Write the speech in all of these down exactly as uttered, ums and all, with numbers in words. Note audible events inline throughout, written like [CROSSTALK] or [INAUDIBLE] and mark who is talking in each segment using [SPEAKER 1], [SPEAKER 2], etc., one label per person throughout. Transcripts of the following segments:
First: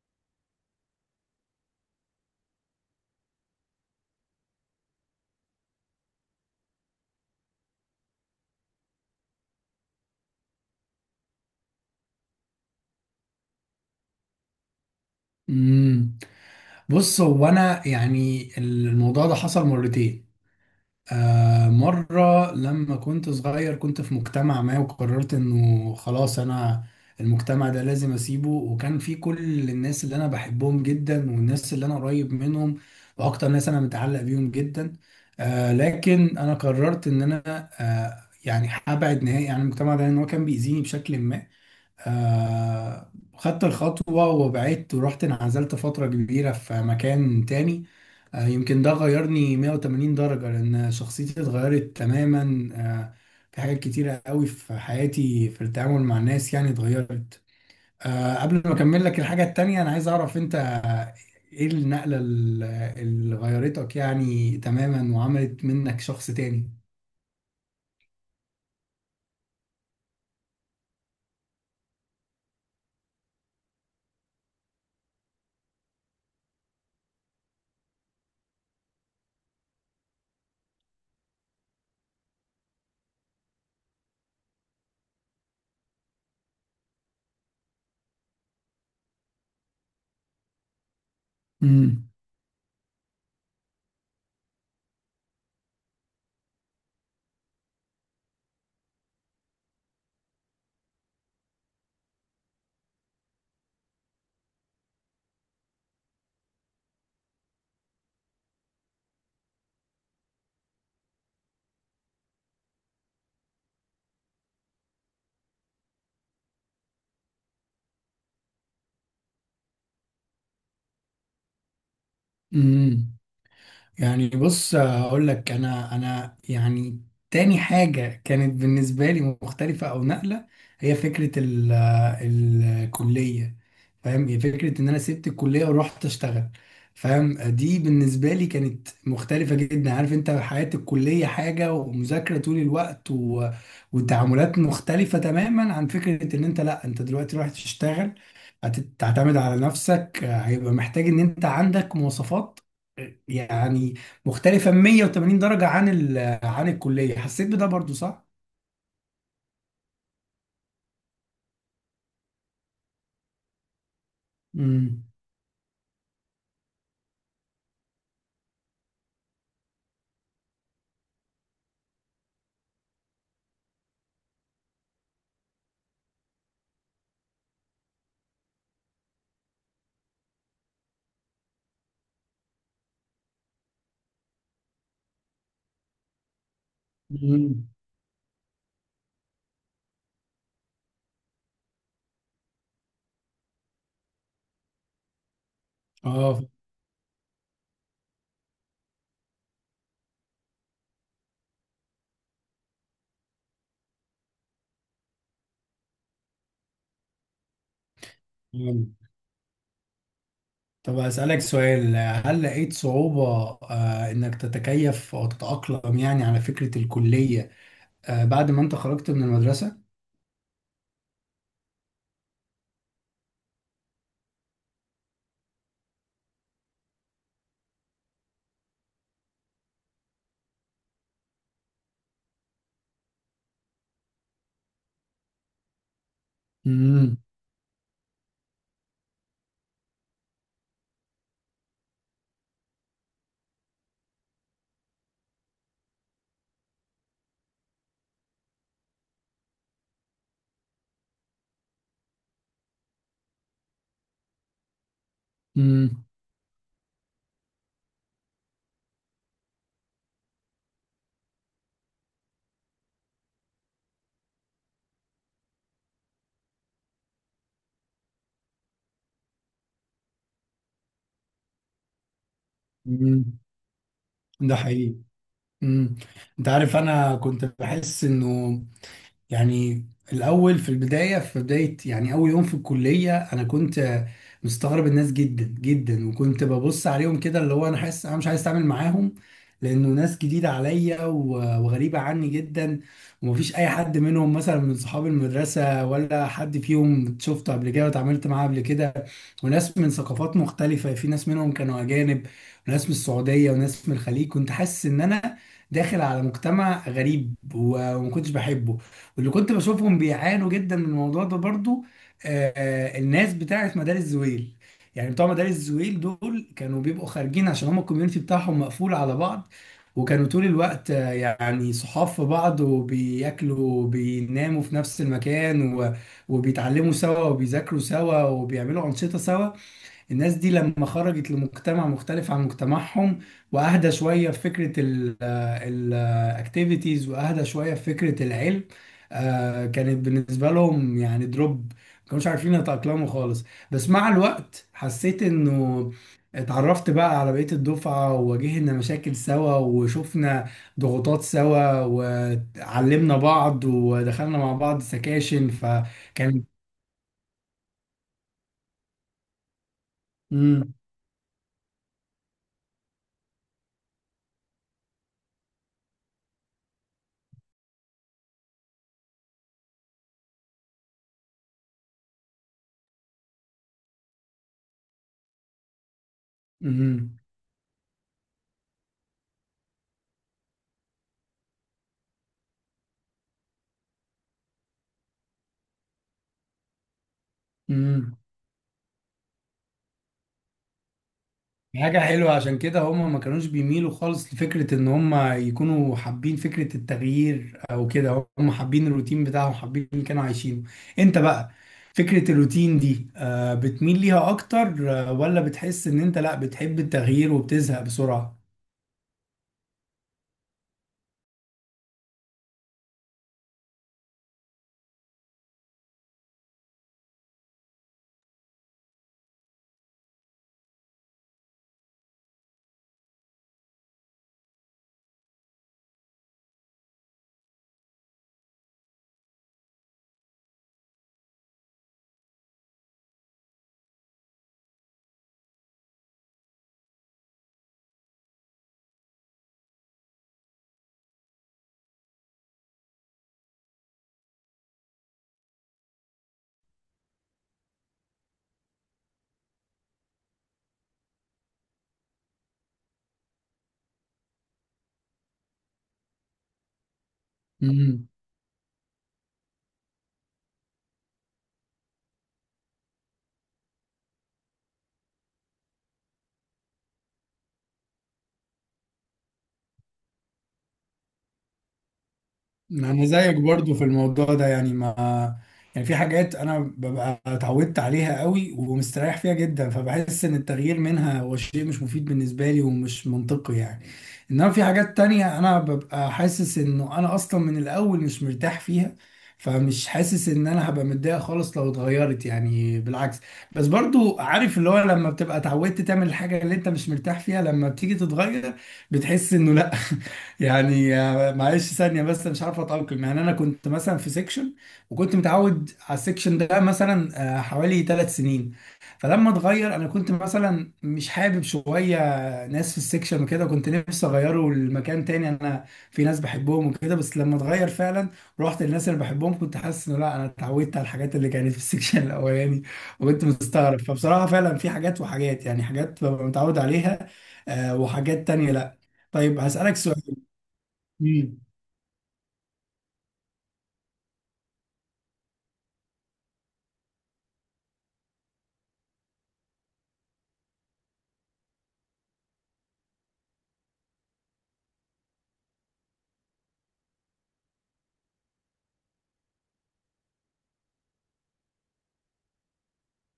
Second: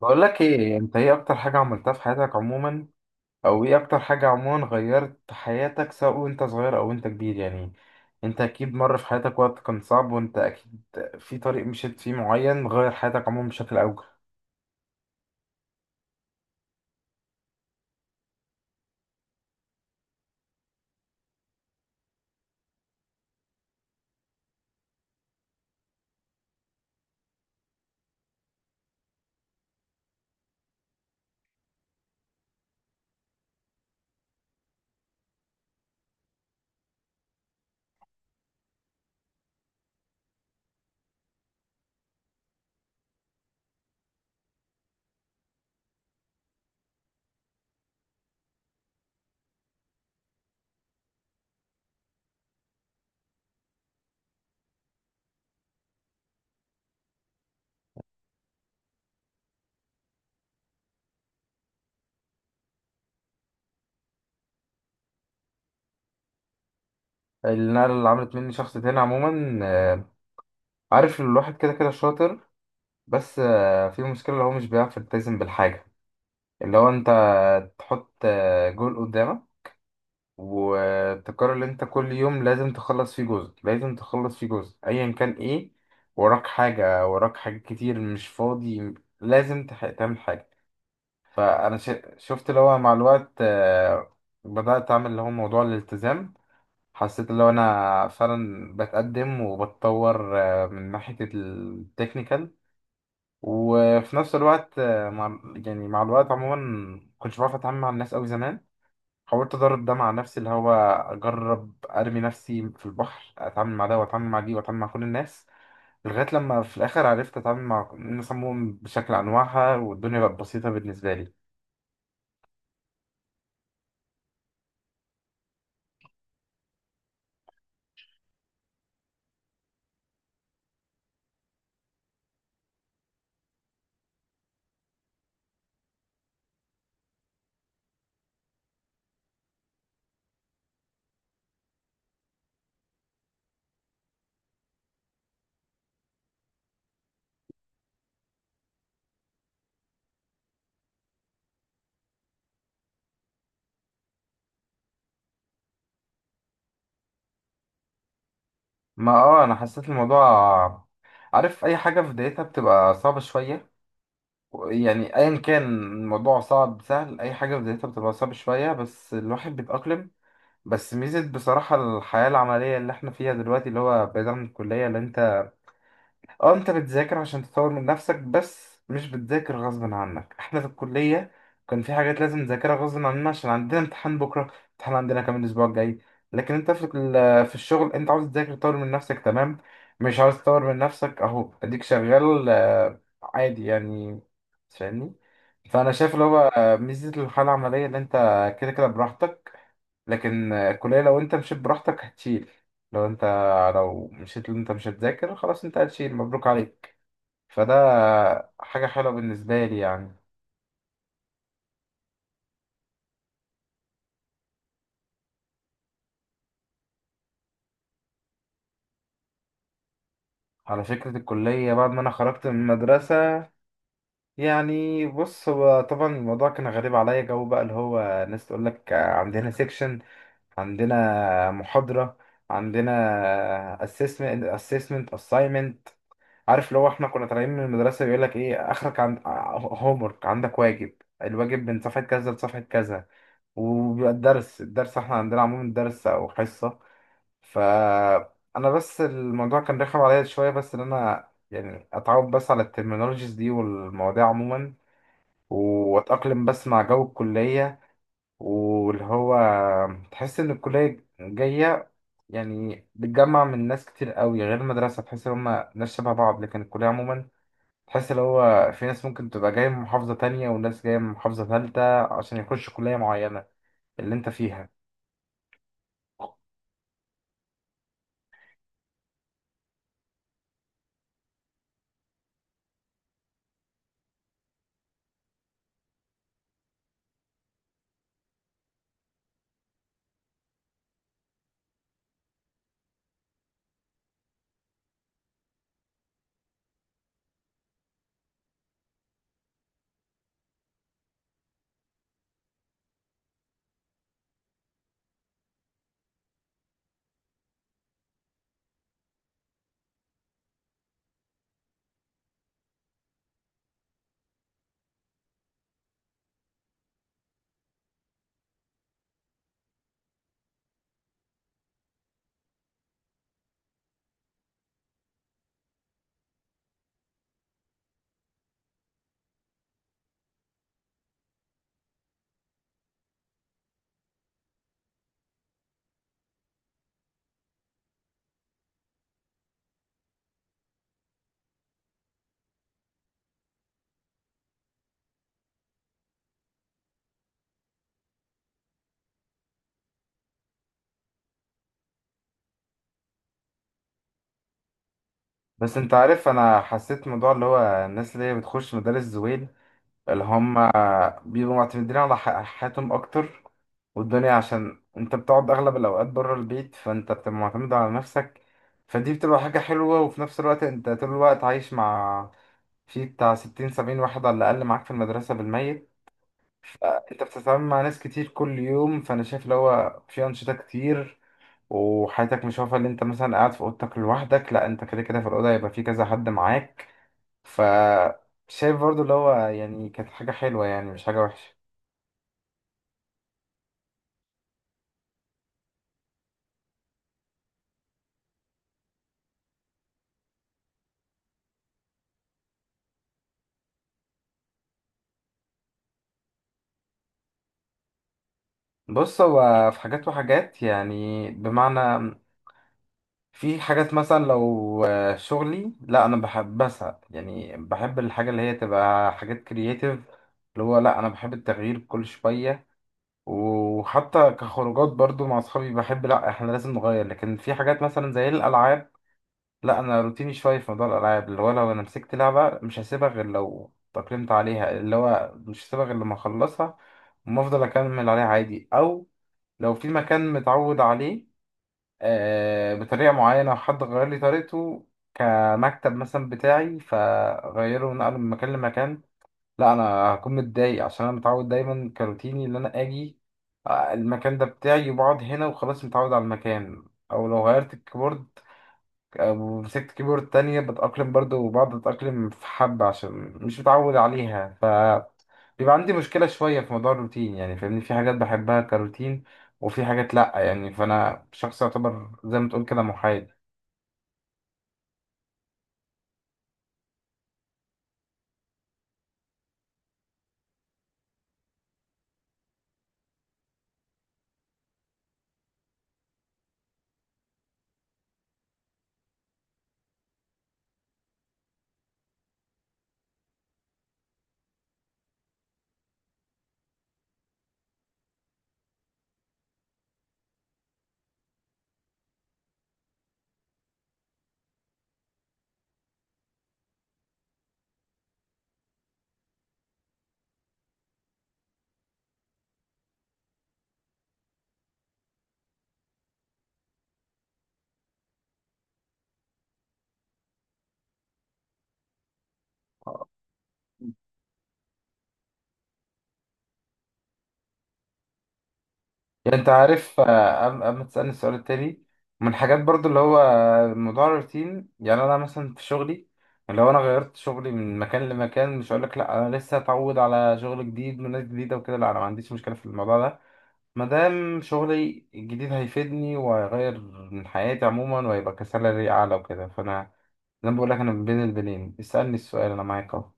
[SPEAKER 1] بقول لك ايه؟ انت ايه اكتر حاجة عملتها في حياتك عموما؟ او ايه اكتر حاجة عموما غيرت حياتك سواء وانت صغير او وانت كبير يعني؟ انت اكيد مر في حياتك وقت كان صعب، وانت اكيد في طريق مشيت فيه معين غير حياتك عموما بشكل اوجه.
[SPEAKER 2] امم بص، هو انا يعني الموضوع ده حصل مرتين. آه مره لما كنت صغير، كنت في مجتمع ما، وقررت انه خلاص انا المجتمع ده لازم اسيبه. وكان في كل الناس اللي انا بحبهم جدا، والناس اللي انا قريب منهم، واكتر ناس انا متعلق بيهم جدا. آه لكن انا قررت ان انا آه يعني هبعد نهائي عن المجتمع ده، لان هو كان بيأذيني بشكل ما. آه، خدت الخطوة وبعدت ورحت انعزلت فترة كبيرة في مكان تاني. آه، يمكن ده غيرني 180 درجة، لأن شخصيتي اتغيرت تماما. آه، في حاجات كتيرة قوي في حياتي في التعامل مع الناس يعني اتغيرت. آه، قبل ما أكمل لك الحاجة التانية، أنا عايز أعرف أنت إيه النقلة ال- اللي غيرتك يعني تماما وعملت منك شخص تاني؟
[SPEAKER 1] النقلة اللي عملت مني شخص تاني عموما، آه، عارف إن الواحد كده كده شاطر، بس آه، في مشكلة اللي هو مش بيعرف يلتزم بالحاجة اللي هو انت تحط آه، جول قدامك، وتكرر اللي انت كل يوم لازم تخلص فيه جزء، لازم تخلص فيه جزء ايا كان. ايه وراك؟ حاجة وراك؟ حاجات كتير مش فاضي، لازم تح- تعمل حاجة. فانا ش- شفت اللي هو مع الوقت آه، بدأت اعمل اللي هو موضوع الالتزام. حسيت اللي هو انا فعلا بتقدم وبتطور آه، من ناحية التكنيكال، وفي نفس الوقت آه، مع يعني مع الوقت عموما كنتش بعرف اتعامل مع الناس قوي زمان. حاولت ادرب ده مع نفسي، اللي هو اجرب ارمي نفسي في البحر، اتعامل مع ده واتعامل مع دي واتعامل مع كل الناس، لغايه لما في الاخر عرفت اتعامل مع الناس عموما بشكل انواعها، والدنيا بقت بسيطه بالنسبه لي.
[SPEAKER 2] امم يعني بص، هقول لك انا انا يعني تاني حاجة كانت بالنسبة لي مختلفة او نقلة، هي فكرة ال الكلية. فاهم، هي فكرة ان انا سبت الكلية ورحت اشتغل. فاهم، دي بالنسبة لي كانت مختلفة جدا. عارف انت حياة الكلية حاجة ومذاكرة طول الوقت، و... وتعاملات مختلفة تماما عن فكرة ان انت، لا انت دلوقتي رايح تشتغل، هتعتمد على نفسك، هيبقى محتاج ان انت عندك مواصفات يعني مختلفة 180 درجة عن ال... عن الكلية. حسيت بده برضو، صح؟
[SPEAKER 1] ما اه انا حسيت الموضوع، عارف اي حاجه في بدايتها بتبقى صعبه شويه.
[SPEAKER 2] امم.
[SPEAKER 1] يعني ايا كان الموضوع صعب سهل، اي حاجه في بدايتها بتبقى صعبه شويه بس الواحد بيتاقلم. بس ميزه بصراحه الحياه العمليه اللي احنا فيها دلوقتي اللي هو بعيد عن الكليه، اللي انت اه انت بتذاكر عشان تطور من نفسك بس مش بتذاكر غصب عنك. احنا في الكلية كان في حاجات لازم نذاكرها غصب عننا عشان عندنا امتحان بكرة، امتحان عندنا كمان الاسبوع الجاي. لكن انت في ال- في
[SPEAKER 2] امم.
[SPEAKER 1] الشغل انت عاوز تذاكر تطور من نفسك، تمام. مش عاوز تطور من نفسك، اهو اديك شغال آه، عادي يعني، فاهمني؟ فانا شايف اللي هو
[SPEAKER 2] اه،
[SPEAKER 1] آه، ميزة الحالة العملية اللي انت كده كده براحتك. لكن آه، الكلية لو انت مشيت براحتك هتشيل. لو انت، لو مشيت اللي انت مش هتذاكر خلاص انت هتشيل، مبروك عليك. فده حاجة
[SPEAKER 2] فهمت.
[SPEAKER 1] حلوة بالنسبة لي يعني.
[SPEAKER 2] طب أسألك سؤال، هل لقيت صعوبة آه إنك تتكيف أو تتأقلم يعني على فكرة الكلية آه بعد ما أنت خرجت من المدرسة؟
[SPEAKER 1] على فكرة الكلية بعد ما أنا خرجت من المدرسة، يعني بص هو طبعا الموضوع كان غريب عليا. جو بقى اللي هو ناس تقول لك عندنا سيكشن، عندنا محاضرة، عندنا assessment assessment assignment. عارف لو احنا
[SPEAKER 2] امم.
[SPEAKER 1] كنا طالعين من المدرسة بيقول لك ايه اخرك؟ عند homework، عندك واجب، الواجب من صفحة كذا لصفحة كذا. وبيبقى الدرس، الدرس احنا عندنا عموما درس او حصة. فانا بس الموضوع كان رخم عليا شويه، بس ان انا يعني اتعود بس على الترمينولوجيز دي والمواضيع عموما،
[SPEAKER 2] امم.
[SPEAKER 1] واتاقلم بس مع جو الكليه. واللي هو تحس ان الكليه جايه يعني بتجمع من ناس كتير قوي غير المدرسه. تحس ان هم ناس شبه بعض، لكن الكليه عموما تحس اللي هو في ناس ممكن تبقى جايه من محافظه تانية، وناس جايه من محافظه ثالثه عشان يخشوا كليه
[SPEAKER 2] امم.
[SPEAKER 1] معينه اللي انت
[SPEAKER 2] ده
[SPEAKER 1] فيها.
[SPEAKER 2] حقيقي. امم أنت عارف، أنا كنت بحس إنه يعني الأول في البداية، في بداية يعني أول يوم في الكلية أنا كنت مستغرب الناس جدا جدا، وكنت ببص عليهم كده، اللي هو أنا حاسس أنا مش عايز أتعامل معاهم، لأنه ناس جديدة عليا و- وغريبة عني جدا، ومفيش أي حد منهم مثلا من صحاب المدرسة، ولا حد فيهم شفته قبل كده واتعاملت معاه قبل كده، وناس من ثقافات مختلفة، في ناس منهم كانوا أجانب، وناس من السعودية، وناس من الخليج. كنت حاسس إن أنا داخل على مجتمع غريب و- وما كنتش بحبه، واللي كنت بشوفهم بيعانوا جدا من الموضوع ده برضو آه، آه، الناس بتاعت مدارس زويل. يعني بتوع مدارس زويل دول كانوا بيبقوا خارجين، عشان هم الكوميونتي بتاعهم مقفول على بعض، وكانوا طول الوقت آه، يعني صحاب في بعض، وبياكلوا وبيناموا في نفس المكان، و- وبيتعلموا سوا، وبيذاكروا سوا، وبيعملوا أنشطة سوا. الناس دي لما خرجت لمجتمع مختلف عن مجتمعهم، واهدى شويه في فكره الاكتيفيتيز، واهدى شويه في فكره العلم، آه، كانت بالنسبه لهم يعني دروب، ما كانوش عارفين يتاقلموا خالص. بس مع الوقت حسيت انه اتعرفت بقى على بقية الدفعة، وواجهنا مشاكل سوا، وشفنا ضغوطات سوا، وعلمنا بعض، ودخلنا مع بعض سكاشن
[SPEAKER 1] بس انت عارف
[SPEAKER 2] فكان
[SPEAKER 1] انا حسيت موضوع اللي هو الناس اللي هي بتخش مدارس زويل، اللي هم
[SPEAKER 2] مم.
[SPEAKER 1] بيبقوا معتمدين على ح- حياتهم اكتر والدنيا، عشان انت بتقعد اغلب الاوقات بره البيت فانت بتبقى معتمد على نفسك. فدي بتبقى حاجة حلوة. وفي نفس الوقت انت طول الوقت عايش مع، في بتاع ستين سبعين واحد على الاقل معاك في المدرسة بالميت،
[SPEAKER 2] مم.
[SPEAKER 1] فانت بتتعامل مع ناس كتير كل يوم. فانا شايف اللي هو في انشطة كتير، وحياتك مش واقفة اللي انت مثلا قاعد في اوضتك لوحدك، لا انت كده كده في الاوضة يبقى في كذا حد معاك. ف
[SPEAKER 2] مم.
[SPEAKER 1] شايف برضو اللي هو يعني كانت حاجة حلوة، يعني مش حاجة وحشة.
[SPEAKER 2] حاجة حلوة. عشان كده هم ما كانوش بيميلوا خالص لفكرة ان هم يكونوا حابين فكرة التغيير، او كده هم حابين الروتين بتاعهم، حابين اللي كانوا عايشينه. انت بقى فكرة الروتين دي آه، بتميل ليها اكتر، آه، ولا بتحس ان انت لا بتحب التغيير وبتزهق بسرعة؟
[SPEAKER 1] بص هو في حاجات وحاجات يعني، بمعنى في حاجات مثلا لو آه، شغلي، لا انا بحب بسعى يعني بحب الحاجة اللي هي تبقى حاجات كرياتيف، اللي هو لا انا بحب التغيير كل شوية. وحتى كخروجات برضو مع اصحابي بحب لا احنا لازم نغير. لكن في حاجات مثلا زي الالعاب لا انا روتيني شويه في موضوع الالعاب، اللي هو لو انا مسكت لعبه مش هسيبها غير لو تأقلمت عليها، اللي هو مش هسيبها غير لما اخلصها وما افضل اكمل عليها عادي. او لو في مكان متعود عليه آه بطريقه معينه وحد غير لي طريقته، كمكتب مثلا بتاعي فغيره ونقله من مكان لمكان، لا انا هكون متضايق عشان انا متعود دايما كروتيني ان انا اجي آه، المكان ده بتاعي وبقعد هنا وخلاص، متعود على المكان. او لو غيرت الكيبورد ومسكت كيبورد تانية بتأقلم برضو، وبقعد أتأقلم في حبة عشان مش متعود عليها. ف بيبقى عندي مشكلة شوية في موضوع الروتين يعني، فاهمني؟ في حاجات بحبها كروتين وفي حاجات لأ، يعني فأنا شخص يعتبر زي ما تقول كده
[SPEAKER 2] انا
[SPEAKER 1] محايد.
[SPEAKER 2] زيك برضو في الموضوع ده، يعني ما يعني في حاجات انا ببقى اتعودت عليها قوي ومستريح فيها جدا، فبحس ان التغيير منها هو شيء مش مفيد بالنسبه لي ومش منطقي يعني. انما في حاجات تانية انا ببقى حاسس انه انا اصلا من الاول مش مرتاح فيها، فمش حاسس ان انا هبقى متضايق خالص لو اتغيرت، يعني بالعكس. بس برضو عارف اللي هو لما بتبقى اتعودت تعمل الحاجه اللي انت مش مرتاح فيها، لما بتيجي تتغير بتحس انه لا. يعني آه، معلش ثانية، بس مش عارف أتأقلم. يعني أنا كنت مثلا في سيكشن، وكنت متعود على السيكشن ده مثلا آه، حوالي ثلاث سنين. فلما اتغير أنا كنت مثلا مش حابب شوية ناس في السيكشن وكده، كنت نفسي أغيره لمكان تاني، أنا في ناس بحبهم وكده. بس لما اتغير فعلا رحت للناس اللي بحبهم، كنت حاسس إنه لا، أنا اتعودت على الحاجات اللي كانت في السيكشن [LAUGHS] الأولاني، وكنت مستغرب. فبصراحة فعلا في حاجات وحاجات، يعني حاجات ببقى متعود عليها آه، وحاجات تانية لا.
[SPEAKER 1] يعني
[SPEAKER 2] طيب،
[SPEAKER 1] أنت
[SPEAKER 2] هسألك
[SPEAKER 1] عارف
[SPEAKER 2] سؤال.
[SPEAKER 1] آه، قبل قبل ما تسألني السؤال
[SPEAKER 2] مم.
[SPEAKER 1] التاني، من الحاجات برضو اللي هو موضوع الروتين، يعني أنا مثلا في شغلي لو أنا غيرت شغلي من مكان لمكان مش هقولك لأ أنا لسه أتعود على شغل جديد وناس جديدة وكده، لأ أنا ما عنديش مشكلة في الموضوع ده ما دام شغلي الجديد هيفيدني وهيغير من حياتي عموما وهيبقى كسالري أعلى وكده. فأنا زي ما بقول لك أنا بين البنين، اسألني السؤال أنا معاك أهو.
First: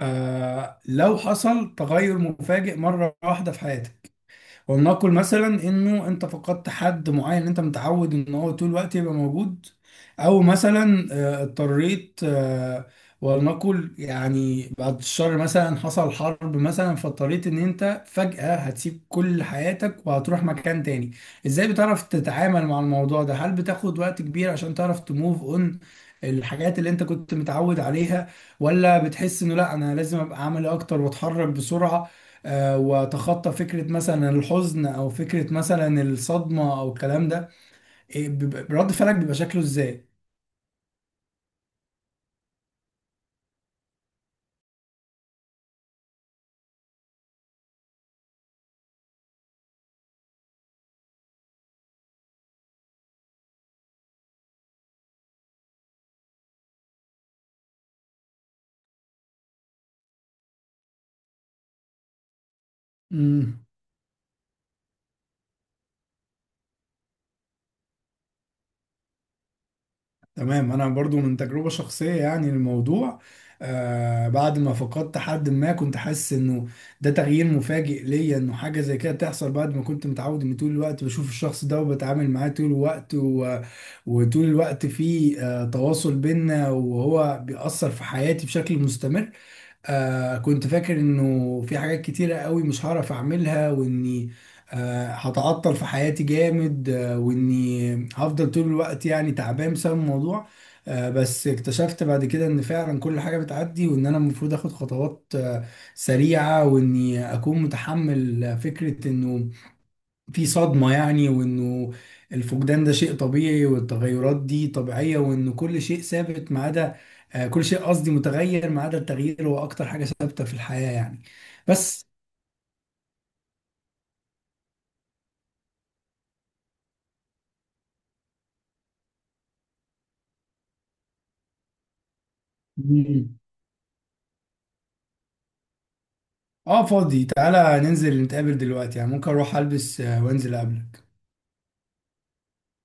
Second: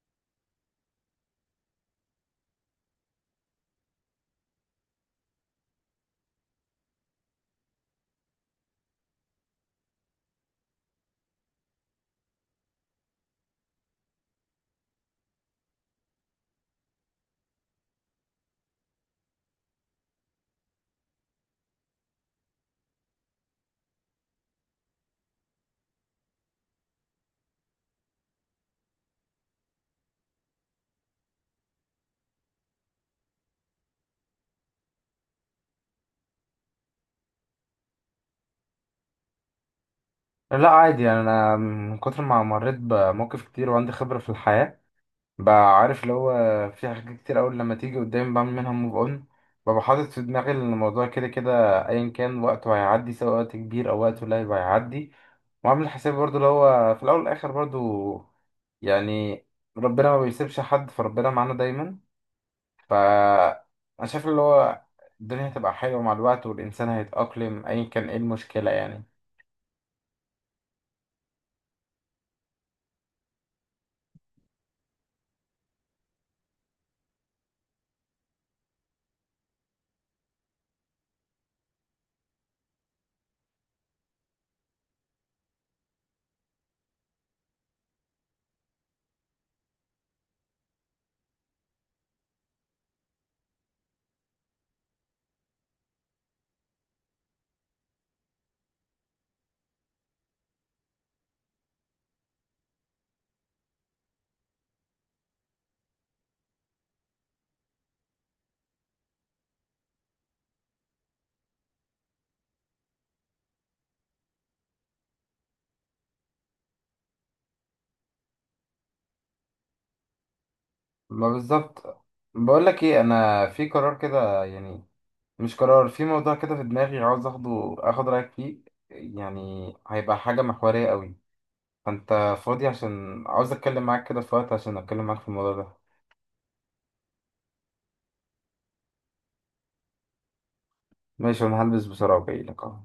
[SPEAKER 2] آه لو حصل تغير مفاجئ مرة واحدة في حياتك، ولنقل مثلا انه انت فقدت حد معين انت متعود ان هو طول الوقت يبقى موجود، او مثلا آه، اضطريت، آه، ولنقل يعني بعد الشر، مثلا حصل حرب مثلا، فاضطريت ان انت فجأة هتسيب كل حياتك وهتروح مكان تاني، ازاي بتعرف تتعامل مع الموضوع ده؟ هل بتاخد وقت كبير عشان تعرف تموف اون الحاجات اللي انت كنت متعود عليها، ولا بتحس انه لا انا لازم ابقى عملي اكتر واتحرك بسرعة، آه، واتخطى فكره مثلا الحزن او فكره مثلا الصدمه او الكلام ده؟ إيه، بيبقى- رد فعلك بيبقى شكله ازاي؟
[SPEAKER 1] لا عادي يعني، أنا من كتر ما مريت بمواقف كتير وعندي خبرة في الحياة بقى عارف اللي هو في حاجات كتير أوي لما تيجي قدامي بعمل منها موف أون. ببقى حاطط في دماغي إن الموضوع كده كده أيا كان وقته هيعدي، سواء وقت كبير أو وقت قليل هيعدي. وعامل حسابي برضو اللي هو في الأول والآخر برضو يعني ربنا ما بيسيبش حد، فربنا معانا دايما. ف
[SPEAKER 2] امم.
[SPEAKER 1] أنا شايف اللي هو الدنيا هتبقى حلوة مع الوقت، والإنسان هيتأقلم أيا كان إيه المشكلة يعني.
[SPEAKER 2] تمام، انا برضو من تجربه شخصيه، يعني الموضوع آه بعد ما فقدت حد، ما كنت حاسس انه ده تغيير مفاجئ ليا، انه حاجه زي كده تحصل بعد ما كنت متعود ان طول الوقت بشوف الشخص ده وبتعامل معاه طول الوقت، و... وطول الوقت في آه تواصل بينا، وهو بيأثر في حياتي بشكل مستمر. آه كنت فاكر انه في حاجات كتيرة قوي مش هعرف اعملها، واني آه هتعطل في حياتي جامد، آه واني هفضل طول الوقت يعني تعبان بسبب الموضوع. آه بس اكتشفت بعد كده ان فعلا كل حاجة بتعدي، وان انا المفروض اخد خطوات آه سريعة، واني اكون متحمل فكرة انه في صدمة يعني، وإنه الفقدان ده شيء طبيعي، والتغيرات دي طبيعية، وإنه كل شيء ثابت ما عدا آه، كل شيء قصدي متغير، ما عدا التغيير هو أكتر حاجة ثابتة في الحياة يعني.
[SPEAKER 1] ما بالظبط.
[SPEAKER 2] بس.
[SPEAKER 1] بقول لك إيه، أنا في قرار كده يعني، مش قرار، في موضوع كده في دماغي عاوز اخده اخد رايك فيه. يعني هيبقى حاجه محوريه قوي. فانت فاضي عشان
[SPEAKER 2] مم.
[SPEAKER 1] عاوز اتكلم معاك كده في وقت عشان اتكلم معاك في الموضوع ده؟
[SPEAKER 2] آه فاضي، تعالى ننزل نتقابل دلوقتي، يعني ممكن أروح ألبس آه، وأنزل أقابلك.
[SPEAKER 1] ماشي، انا هلبس بسرعه وجاي لك اهو.